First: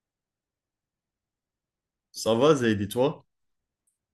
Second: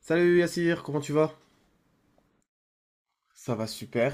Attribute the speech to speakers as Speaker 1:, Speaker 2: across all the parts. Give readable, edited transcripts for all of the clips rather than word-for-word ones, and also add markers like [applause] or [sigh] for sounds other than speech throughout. Speaker 1: Salut Yassir, comment tu vas?
Speaker 2: Ça va, Zaid, et toi?
Speaker 1: Ça va super.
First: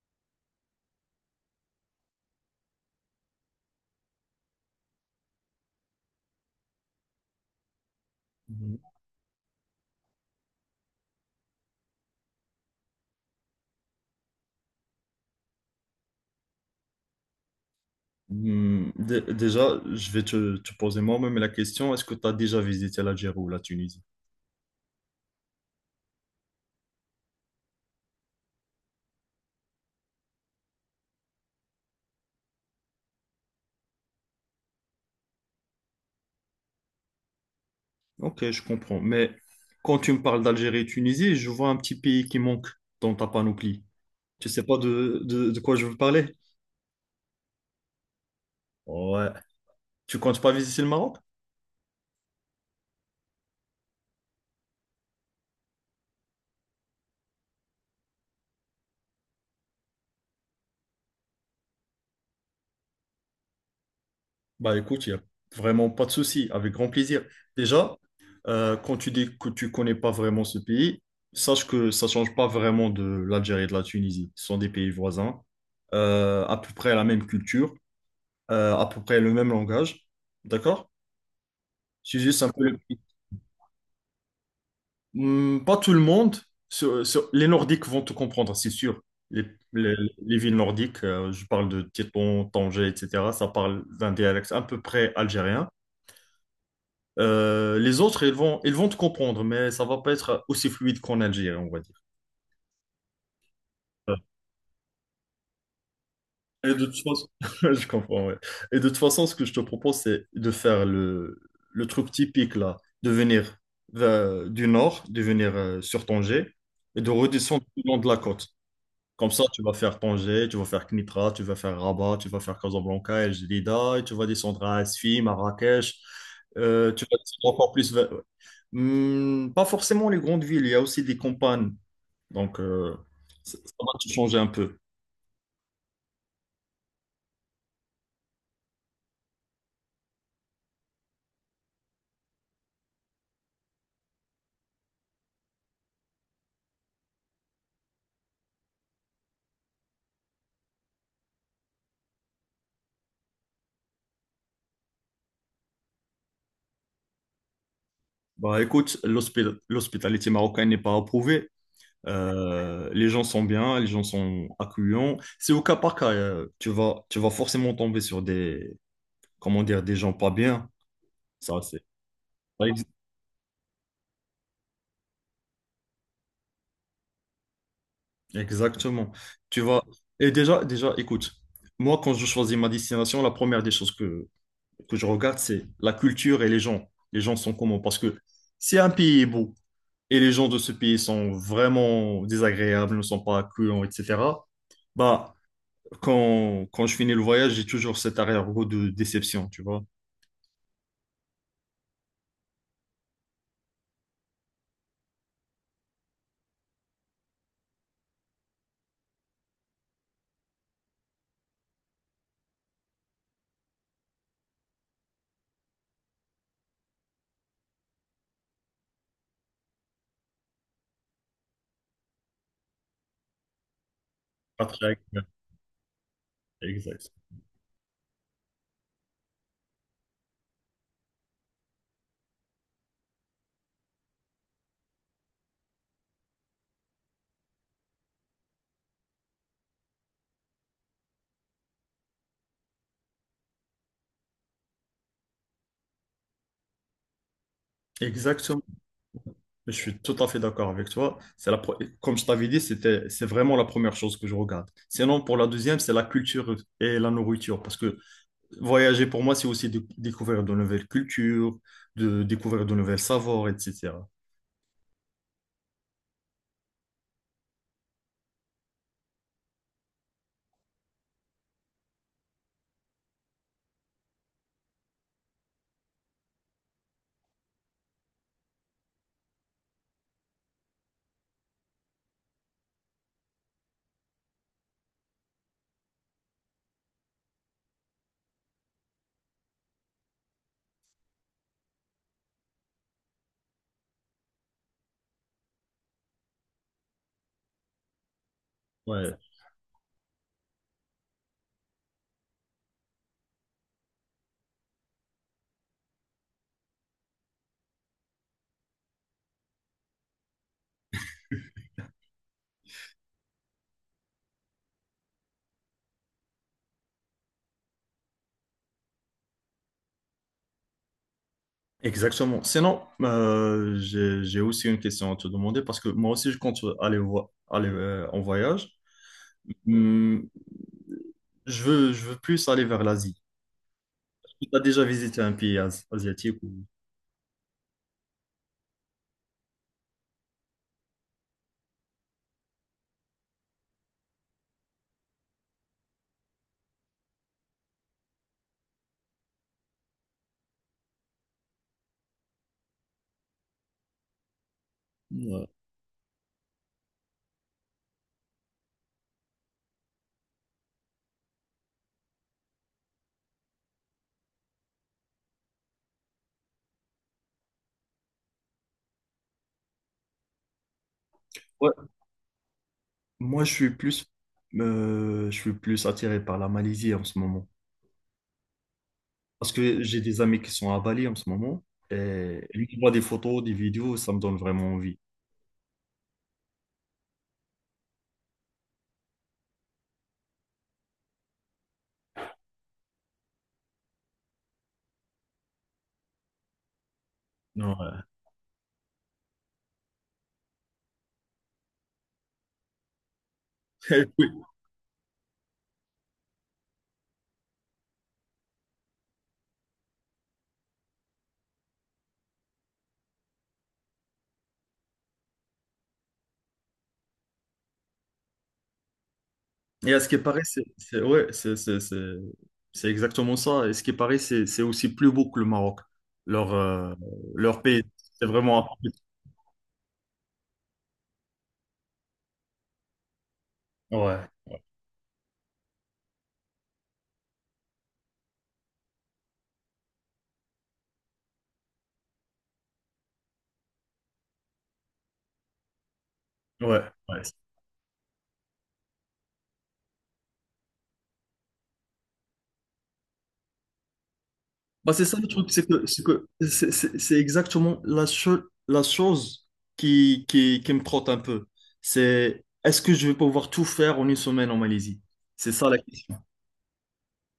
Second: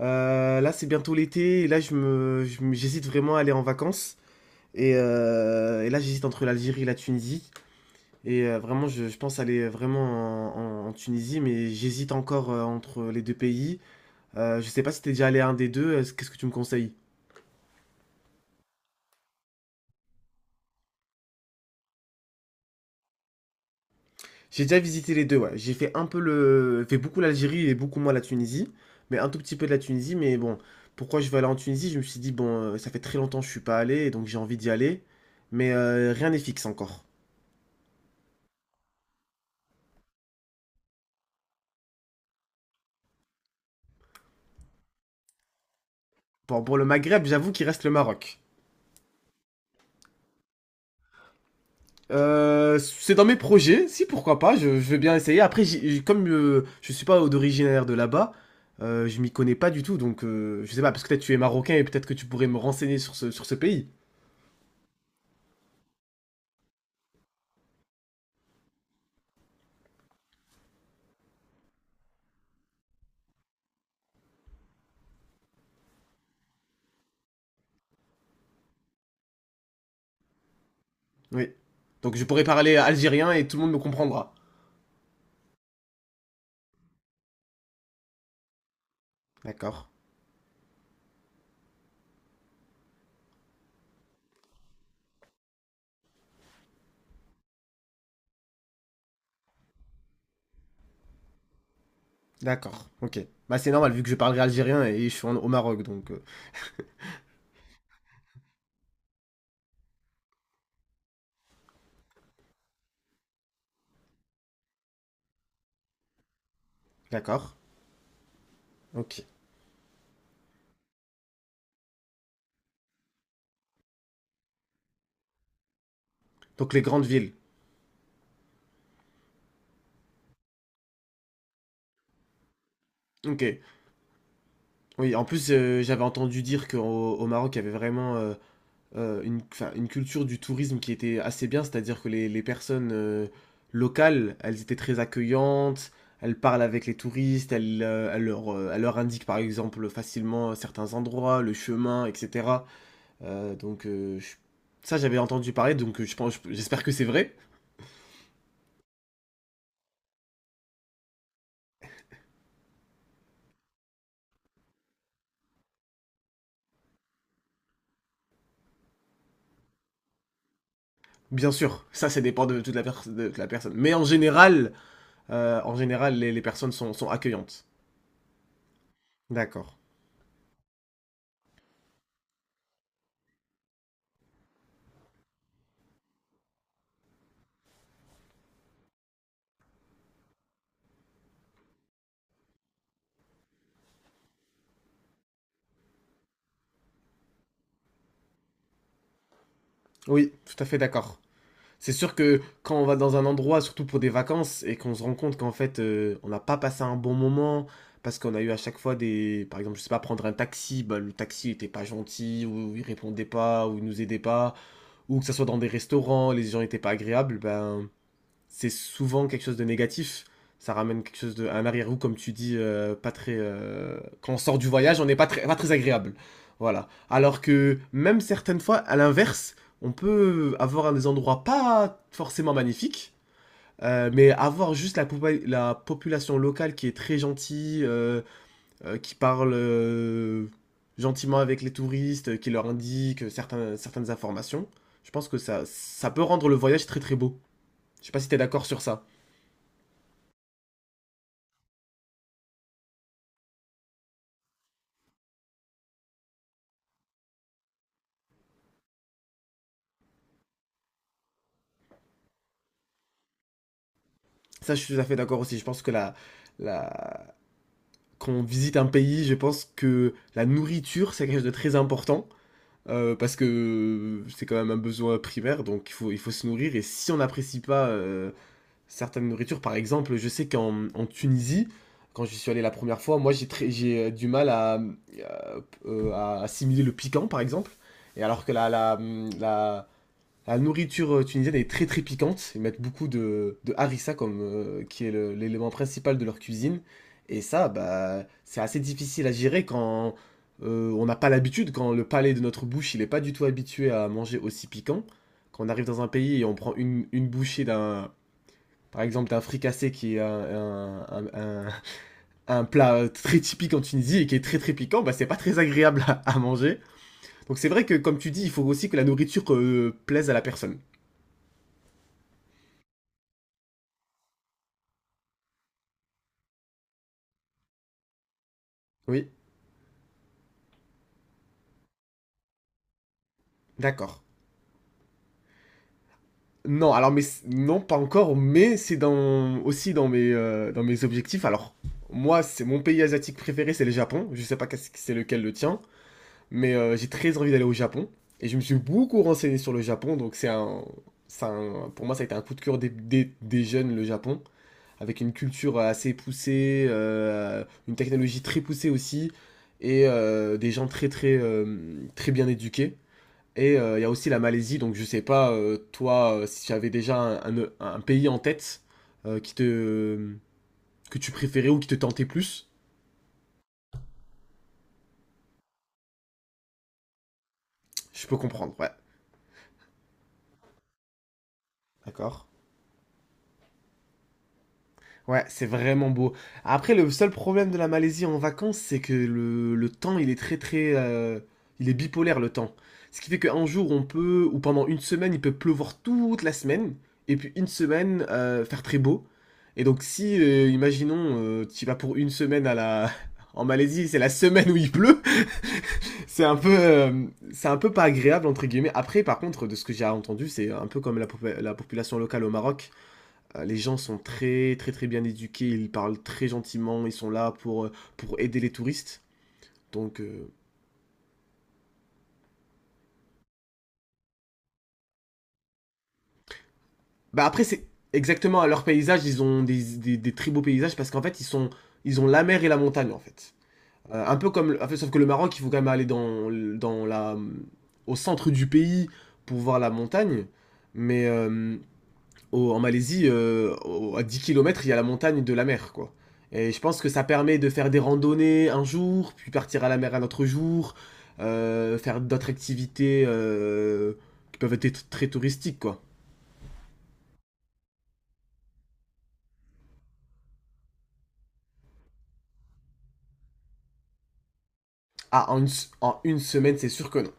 Speaker 1: Là c'est bientôt l'été et là j'hésite vraiment à aller en vacances. Et là j'hésite entre l'Algérie et la Tunisie. Et
Speaker 2: Mhm.
Speaker 1: vraiment je pense aller vraiment en Tunisie, mais j'hésite encore entre les deux pays. Je sais pas si t'es déjà allé à un des deux, qu'est-ce que tu me conseilles?
Speaker 2: Déjà, je vais te poser moi-même la question, est-ce que tu as déjà visité l'Algérie ou la Tunisie?
Speaker 1: J'ai déjà visité les deux, ouais. J'ai fait un peu fait beaucoup l'Algérie et beaucoup moins la Tunisie, mais un tout petit peu de la Tunisie. Mais bon, pourquoi je vais aller en Tunisie? Je me suis dit bon, ça fait très longtemps que je suis pas allé, et donc j'ai envie d'y aller, mais rien n'est fixe encore.
Speaker 2: Ok, je comprends. Mais quand tu me parles d'Algérie et Tunisie, je vois un petit pays qui manque dans ta panoplie. Tu sais pas de quoi je veux parler?
Speaker 1: Bon, pour le Maghreb, j'avoue qu'il reste le Maroc.
Speaker 2: Ouais. Tu comptes pas visiter le Maroc?
Speaker 1: C'est dans mes projets, si pourquoi pas, je veux bien essayer. Après, comme je suis pas d'originaire de là-bas, je m'y connais pas du tout, donc je sais pas. Parce que peut-être tu es marocain et peut-être que tu pourrais me renseigner sur ce pays.
Speaker 2: Bah écoute, il n'y a vraiment pas de souci, avec grand plaisir. Déjà, quand tu dis que tu connais pas vraiment ce pays, sache que ça change pas vraiment de l'Algérie et de la Tunisie. Ce sont des pays voisins, à peu près la même culture, à peu près le même langage. D'accord?
Speaker 1: Oui. Donc
Speaker 2: C'est
Speaker 1: je
Speaker 2: juste
Speaker 1: pourrais
Speaker 2: un peu
Speaker 1: parler
Speaker 2: le…
Speaker 1: algérien et tout le monde me comprendra.
Speaker 2: Hmm. Pas tout le monde. Les Nordiques vont te comprendre, c'est sûr. Les,
Speaker 1: D'accord.
Speaker 2: les- les villes nordiques, je parle de Tétouan, Tanger, etc. Ça parle d'un dialecte à peu près algérien. Les autres, ils vont te comprendre, mais ça va pas être aussi fluide qu'en Algérie, on va dire.
Speaker 1: D'accord. Ok. Bah c'est normal vu que je parlerai algérien et je suis au Maroc donc.
Speaker 2: Et de toute façon, [laughs] je comprends, ouais. Et de toute façon, ce que je te propose, c'est de faire le truc typique, là, de venir du nord, de venir sur Tanger et de
Speaker 1: D'accord.
Speaker 2: redescendre le long de la côte.
Speaker 1: Ok.
Speaker 2: Comme ça, tu vas faire Tanger, tu vas faire Knitra, tu vas faire Rabat, tu vas faire Casablanca, El Jadida, et tu vas descendre à Asfi, Marrakech.
Speaker 1: Donc les
Speaker 2: Tu
Speaker 1: grandes
Speaker 2: vas
Speaker 1: villes.
Speaker 2: descendre encore plus vers… Hmm, pas forcément les grandes villes, il y a aussi des campagnes. Donc,
Speaker 1: Ok.
Speaker 2: ça va te changer un peu.
Speaker 1: Oui. En plus j'avais entendu dire qu'au Maroc il y avait vraiment enfin, une culture du tourisme qui était assez bien, c'est-à-dire que les personnes locales elles étaient très accueillantes. Elles parlent avec les touristes, elles leur indiquent par exemple facilement certains endroits, le chemin, etc. Donc ça j'avais entendu parler, donc je pense, j'espère que c'est vrai.
Speaker 2: Bah, écoute, l'hospitalité marocaine n'est pas approuvée. Les gens sont bien, les gens sont accueillants. C'est au cas par cas. Tu vas, tu vas forcément tomber sur des, comment dire, des gens pas bien.
Speaker 1: Bien
Speaker 2: Ça, c'est…
Speaker 1: sûr, ça dépend de toute la personne. Mais en général, les personnes sont accueillantes.
Speaker 2: Exactement. Tu
Speaker 1: D'accord.
Speaker 2: vas… Et déjà, écoute, moi, quand je choisis ma destination, la première des choses que je regarde, c'est la culture et les gens. Les gens sont comment? Parce que si un pays est beau et les gens de ce pays sont vraiment désagréables, ne sont pas accueillants, etc., bah, quand je finis le voyage, j'ai toujours cet arrière-goût de déception, tu vois.
Speaker 1: Oui, tout à fait d'accord. C'est sûr que quand on va dans un endroit, surtout pour des vacances, et qu'on se rend compte qu'en fait on n'a pas passé un bon moment, parce qu'on a eu à chaque fois par exemple, je sais pas, prendre un taxi, bah, le taxi était pas gentil, ou il répondait pas, ou il nous aidait pas, ou que ça soit dans des restaurants, les gens étaient pas agréables, ben c'est souvent quelque chose de négatif. Ça ramène quelque chose de un arrière-goût, comme tu dis, pas très. Quand on sort du
Speaker 2: Pas très
Speaker 1: voyage, on n'est pas
Speaker 2: agréable.
Speaker 1: très, pas très agréable. Voilà.
Speaker 2: Exact.
Speaker 1: Alors que même certaines fois, à l'inverse, on peut avoir des endroits pas forcément magnifiques, mais avoir juste la population locale qui est très gentille, qui parle gentiment avec les touristes, qui leur indique certaines informations. Je pense que ça peut rendre le voyage très très beau. Je sais pas si t'es
Speaker 2: Exactement.
Speaker 1: d'accord sur ça.
Speaker 2: Je suis tout à fait d'accord avec toi. Comme je t'avais dit, c'est vraiment la première chose que je regarde. Sinon, pour la deuxième, c'est la culture et la nourriture. Parce que voyager, pour moi, c'est aussi découvrir de nouvelles cultures, de découvrir de nouvelles savoirs, etc.
Speaker 1: Ça, je suis tout à fait d'accord aussi. Je pense que la... quand on visite un pays, je pense que la nourriture, c'est quelque chose de très important. Parce que c'est quand même un besoin primaire, donc il faut se nourrir. Et si on n'apprécie pas certaines nourritures, par exemple, je sais qu'en Tunisie, quand j'y suis allé la première fois, moi j'ai du mal à assimiler le piquant, par exemple. Et alors que la, la nourriture tunisienne est très très piquante. Ils mettent beaucoup de harissa comme qui est l'élément principal de leur cuisine. Et ça, bah, c'est assez
Speaker 2: Ouais,
Speaker 1: difficile à gérer quand on n'a pas l'habitude, quand le palais de notre bouche, il n'est pas du tout habitué à manger aussi piquant. Quand on arrive dans un pays et on prend une bouchée par exemple, d'un fricassé qui est un plat très typique en Tunisie et qui est très très piquant, bah, c'est pas très agréable à manger. Donc c'est vrai que, comme tu dis, il faut aussi que la nourriture plaise à la personne.
Speaker 2: exactement. Sinon, j'ai aussi une question à te demander parce que moi aussi, je compte aller en voyage.
Speaker 1: Oui.
Speaker 2: Hum, je veux plus aller vers l'Asie.
Speaker 1: D'accord.
Speaker 2: Tu as déjà visité un pays asiatique ou…
Speaker 1: Non, alors mais non, pas encore, mais c'est dans aussi dans mes objectifs. Alors moi, c'est mon pays asiatique préféré, c'est le Japon. Je sais pas qu'est-ce que c'est lequel le tien, mais j'ai très envie d'aller au Japon et je me suis beaucoup renseigné sur le Japon, donc pour moi ça a été un coup de cœur des jeunes le Japon, avec une culture assez poussée, une technologie très poussée aussi et des gens très très très bien éduqués. Il y a aussi la Malaisie, donc je sais pas, toi, si tu avais déjà un pays en tête euh, qui te, que tu préférais
Speaker 2: Ouais.
Speaker 1: ou qui te tentait plus,
Speaker 2: Moi, je suis plus attiré par la Malaisie en ce moment.
Speaker 1: je peux comprendre, ouais.
Speaker 2: Parce que j'ai des amis qui sont à Bali en ce moment. Et
Speaker 1: D'accord.
Speaker 2: lui qui voit des photos, des vidéos, ça me donne vraiment envie.
Speaker 1: Ouais, c'est vraiment beau. Après, le seul problème de la Malaisie en vacances, c'est que le temps, il est très très il est bipolaire, le temps. Ce qui fait qu'un jour, on peut, ou pendant une semaine, il peut pleuvoir toute la semaine, et puis une
Speaker 2: Non,
Speaker 1: semaine, faire très beau. Et donc si, imaginons, tu vas pour une semaine à la [laughs] en Malaisie,
Speaker 2: [laughs]
Speaker 1: c'est la
Speaker 2: oui.
Speaker 1: semaine où il pleut. [laughs] C'est un peu, pas agréable entre guillemets. Après, par contre, de ce que j'ai entendu, c'est un peu comme la population locale au Maroc. Les gens sont très très très bien éduqués, ils parlent très gentiment, ils sont là pour aider les touristes.
Speaker 2: Et à ce qui
Speaker 1: Donc,
Speaker 2: paraît, c'est exactement ça. Et ce qui paraît, c'est aussi plus beau que le Maroc. Leur, euh,
Speaker 1: bah
Speaker 2: leur
Speaker 1: après
Speaker 2: pays,
Speaker 1: c'est
Speaker 2: c'est
Speaker 1: exactement
Speaker 2: vraiment…
Speaker 1: à leur
Speaker 2: un-
Speaker 1: paysage, ils ont des très beaux paysages parce qu'en fait ils ont la mer et la montagne en fait.
Speaker 2: Ouais,
Speaker 1: Un peu comme, en fait, sauf que le Maroc, il faut quand même aller au centre du pays pour voir la montagne. Mais en Malaisie, à 10 kilomètres, il y a la montagne de la mer, quoi. Et je
Speaker 2: ouais,
Speaker 1: pense que
Speaker 2: ouais.
Speaker 1: ça permet de faire des randonnées un jour, puis partir à la mer un autre jour, faire d'autres activités qui peuvent
Speaker 2: Bah, c'est
Speaker 1: être
Speaker 2: ça le
Speaker 1: très
Speaker 2: truc, c'est
Speaker 1: touristiques,
Speaker 2: que
Speaker 1: quoi.
Speaker 2: c'est que c'est exactement la chose qui me trotte un peu. C'est est-ce que je vais pouvoir tout faire en une semaine en Malaisie?
Speaker 1: Ah,
Speaker 2: C'est
Speaker 1: en une,
Speaker 2: ça la
Speaker 1: s- en
Speaker 2: question.
Speaker 1: une semaine, c'est sûr que non.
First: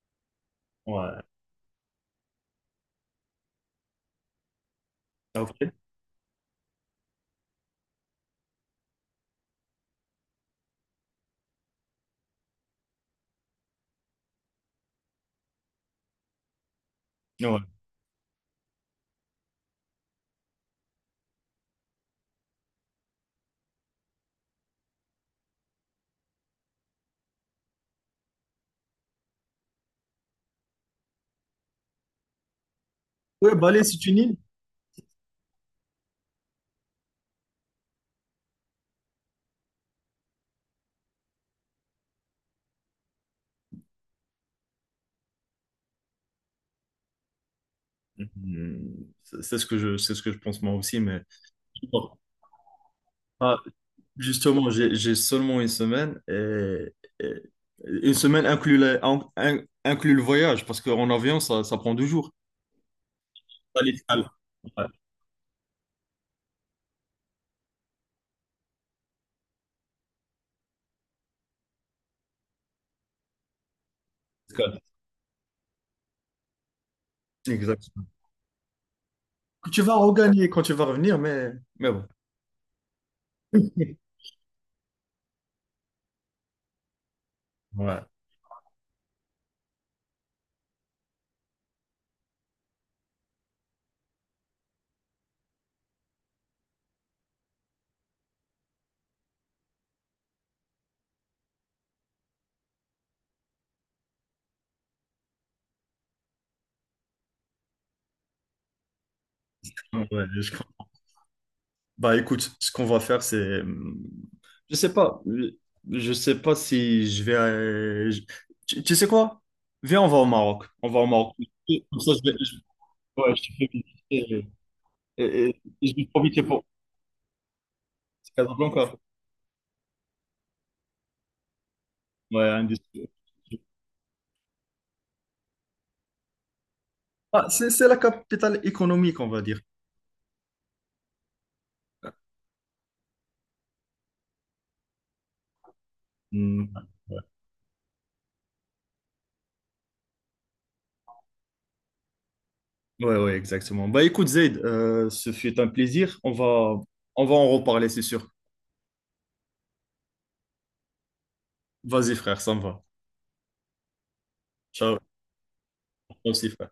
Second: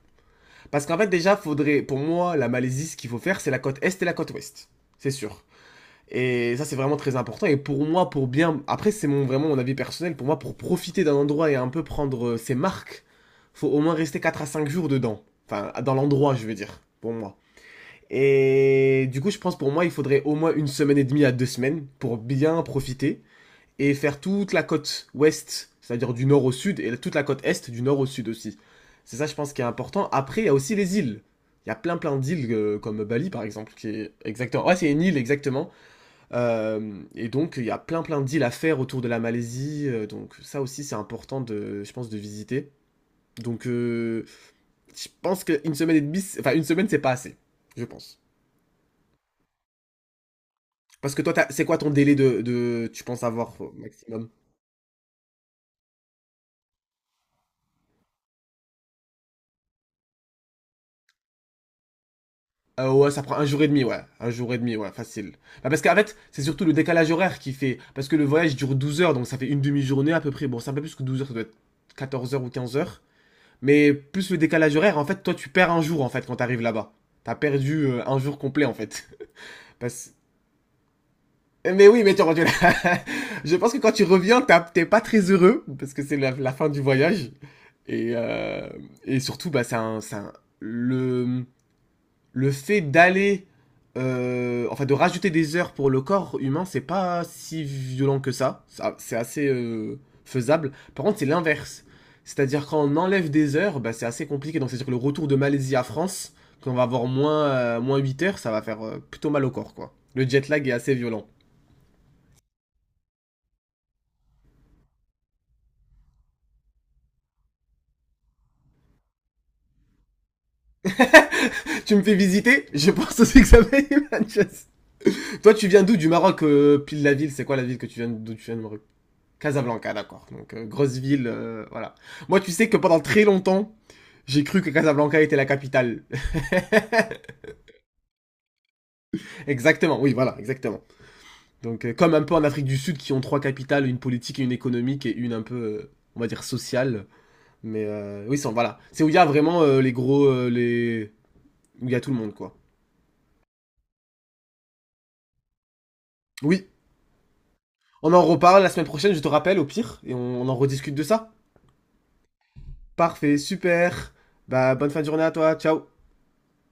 Speaker 1: Parce qu'en fait,
Speaker 2: Ouais.
Speaker 1: déjà, faudrait, pour moi, la Malaisie, ce qu'il faut faire, c'est la côte est et la côte ouest. C'est
Speaker 2: Ah,
Speaker 1: sûr.
Speaker 2: ok.
Speaker 1: Et ça, c'est vraiment très important. Et pour moi, pour bien. Après, c'est vraiment mon avis personnel. Pour moi, pour profiter d'un endroit et un peu prendre ses marques, faut au moins rester 4 à 5 jours dedans. Enfin, dans l'endroit, je veux dire, pour moi.
Speaker 2: Ouais.
Speaker 1: Et du coup, je pense, pour moi, il faudrait au moins une semaine et demie à 2 semaines pour bien profiter et faire toute la côte ouest, c'est-à-dire du nord au sud, et toute la côte est, du nord au sud aussi. C'est ça, je pense, qui est important. Après, il y a aussi les îles. Il y a plein plein d'îles, comme Bali par
Speaker 2: Ouais,
Speaker 1: exemple,
Speaker 2: Bali,
Speaker 1: qui
Speaker 2: c'est
Speaker 1: est
Speaker 2: une île.
Speaker 1: exactement. Ouais, c'est une île exactement. Et donc, il y a plein plein de deals à faire autour de la Malaisie. Donc, ça aussi, c'est important, de, je pense, de visiter. Donc, je pense qu'une semaine et demie, enfin, une semaine, c'est pas assez, je pense.
Speaker 2: Hmm. C'est c'est ce que je pense moi aussi,
Speaker 1: Parce que
Speaker 2: mais…
Speaker 1: toi, c'est quoi ton
Speaker 2: Bon,
Speaker 1: délai de, tu penses avoir
Speaker 2: bah,
Speaker 1: au maximum?
Speaker 2: justement, j'ai seulement une semaine et une semaine inclut, la- in- in- inclut le voyage parce qu'en avion, ça prend deux jours.
Speaker 1: Ouais, ça prend un jour et
Speaker 2: Pas
Speaker 1: demi,
Speaker 2: les…
Speaker 1: ouais. Un
Speaker 2: Ouais,
Speaker 1: jour et demi, ouais, facile. Bah, parce qu'en fait, c'est surtout le décalage horaire qui fait. Parce que le voyage dure 12 heures, donc ça fait une demi-journée à peu près. Bon, c'est un peu plus que 12 heures, ça doit être 14 heures ou 15 heures. Mais plus le décalage
Speaker 2: escale.
Speaker 1: horaire, en fait, toi, tu perds un jour, en fait, quand t'arrives là-bas. T'as perdu
Speaker 2: Exact.
Speaker 1: un jour complet, en fait.
Speaker 2: Que
Speaker 1: [laughs]
Speaker 2: tu vas
Speaker 1: Parce...
Speaker 2: regagner quand tu vas revenir,
Speaker 1: Mais
Speaker 2: mais
Speaker 1: oui,
Speaker 2: bon.
Speaker 1: mais tu vois, [laughs] je pense que quand tu reviens, t'es pas très heureux, parce que c'est la fin du voyage.
Speaker 2: Ouais.
Speaker 1: Et, euh, et surtout, bah, le, le fait d'aller, enfin de rajouter des heures pour le corps humain, c'est pas si violent que ça. Ça, c'est assez faisable. Par contre, c'est l'inverse. C'est-à-dire quand on enlève des heures, bah, c'est assez compliqué. Donc c'est-à-dire que le retour de Malaisie à France, quand on va avoir moins 8 heures, ça va faire plutôt mal au corps, quoi.
Speaker 2: Ouais,
Speaker 1: Le jet
Speaker 2: je crois.
Speaker 1: lag est assez violent.
Speaker 2: Bah écoute, ce qu'on va faire, c'est… je sais pas. Je sais pas si je vais… tu sais quoi? Viens, on va au Maroc. On va au Maroc.
Speaker 1: [laughs] Tu
Speaker 2: Comme
Speaker 1: me
Speaker 2: ça,
Speaker 1: fais
Speaker 2: je vais… je-
Speaker 1: visiter. Je pense
Speaker 2: Ouais,
Speaker 1: aussi
Speaker 2: je
Speaker 1: que
Speaker 2: te
Speaker 1: ça
Speaker 2: fais
Speaker 1: va être [laughs]
Speaker 2: visiter.
Speaker 1: Manchester. Toi, tu viens
Speaker 2: Et je
Speaker 1: d'où?
Speaker 2: vais
Speaker 1: Du Maroc,
Speaker 2: profiter pour…
Speaker 1: pile la ville. C'est quoi la ville que tu viens,
Speaker 2: C'est
Speaker 1: d'où tu viens du Maroc?
Speaker 2: Casablanca.
Speaker 1: Casablanca, d'accord. Donc, grosse ville, voilà. Moi,
Speaker 2: Ouais,
Speaker 1: tu
Speaker 2: un
Speaker 1: sais que
Speaker 2: des-
Speaker 1: pendant très longtemps, j'ai cru que Casablanca était la capitale.
Speaker 2: Ah, c'est la capitale économique, on va
Speaker 1: [laughs]
Speaker 2: dire.
Speaker 1: Exactement, oui, voilà, exactement. Donc, comme un peu en Afrique du Sud, qui ont trois capitales, une politique et une économique, et une un peu, on va dire,
Speaker 2: Hmm.
Speaker 1: sociale. Mais oui, voilà. C'est où il y a vraiment les gros, les où il y a tout le monde, quoi.
Speaker 2: Ouais, exactement. Bah écoute, Zaid, ce fut un plaisir.
Speaker 1: Oui,
Speaker 2: On va en reparler, c'est
Speaker 1: on en
Speaker 2: sûr.
Speaker 1: reparle la semaine prochaine, je te rappelle, au pire, et on en rediscute de ça.
Speaker 2: Vas-y, frère, ça me va.
Speaker 1: Parfait, super. Bah, bonne fin
Speaker 2: Ciao.
Speaker 1: de journée à toi, ciao.
Speaker 2: Toi aussi, frère.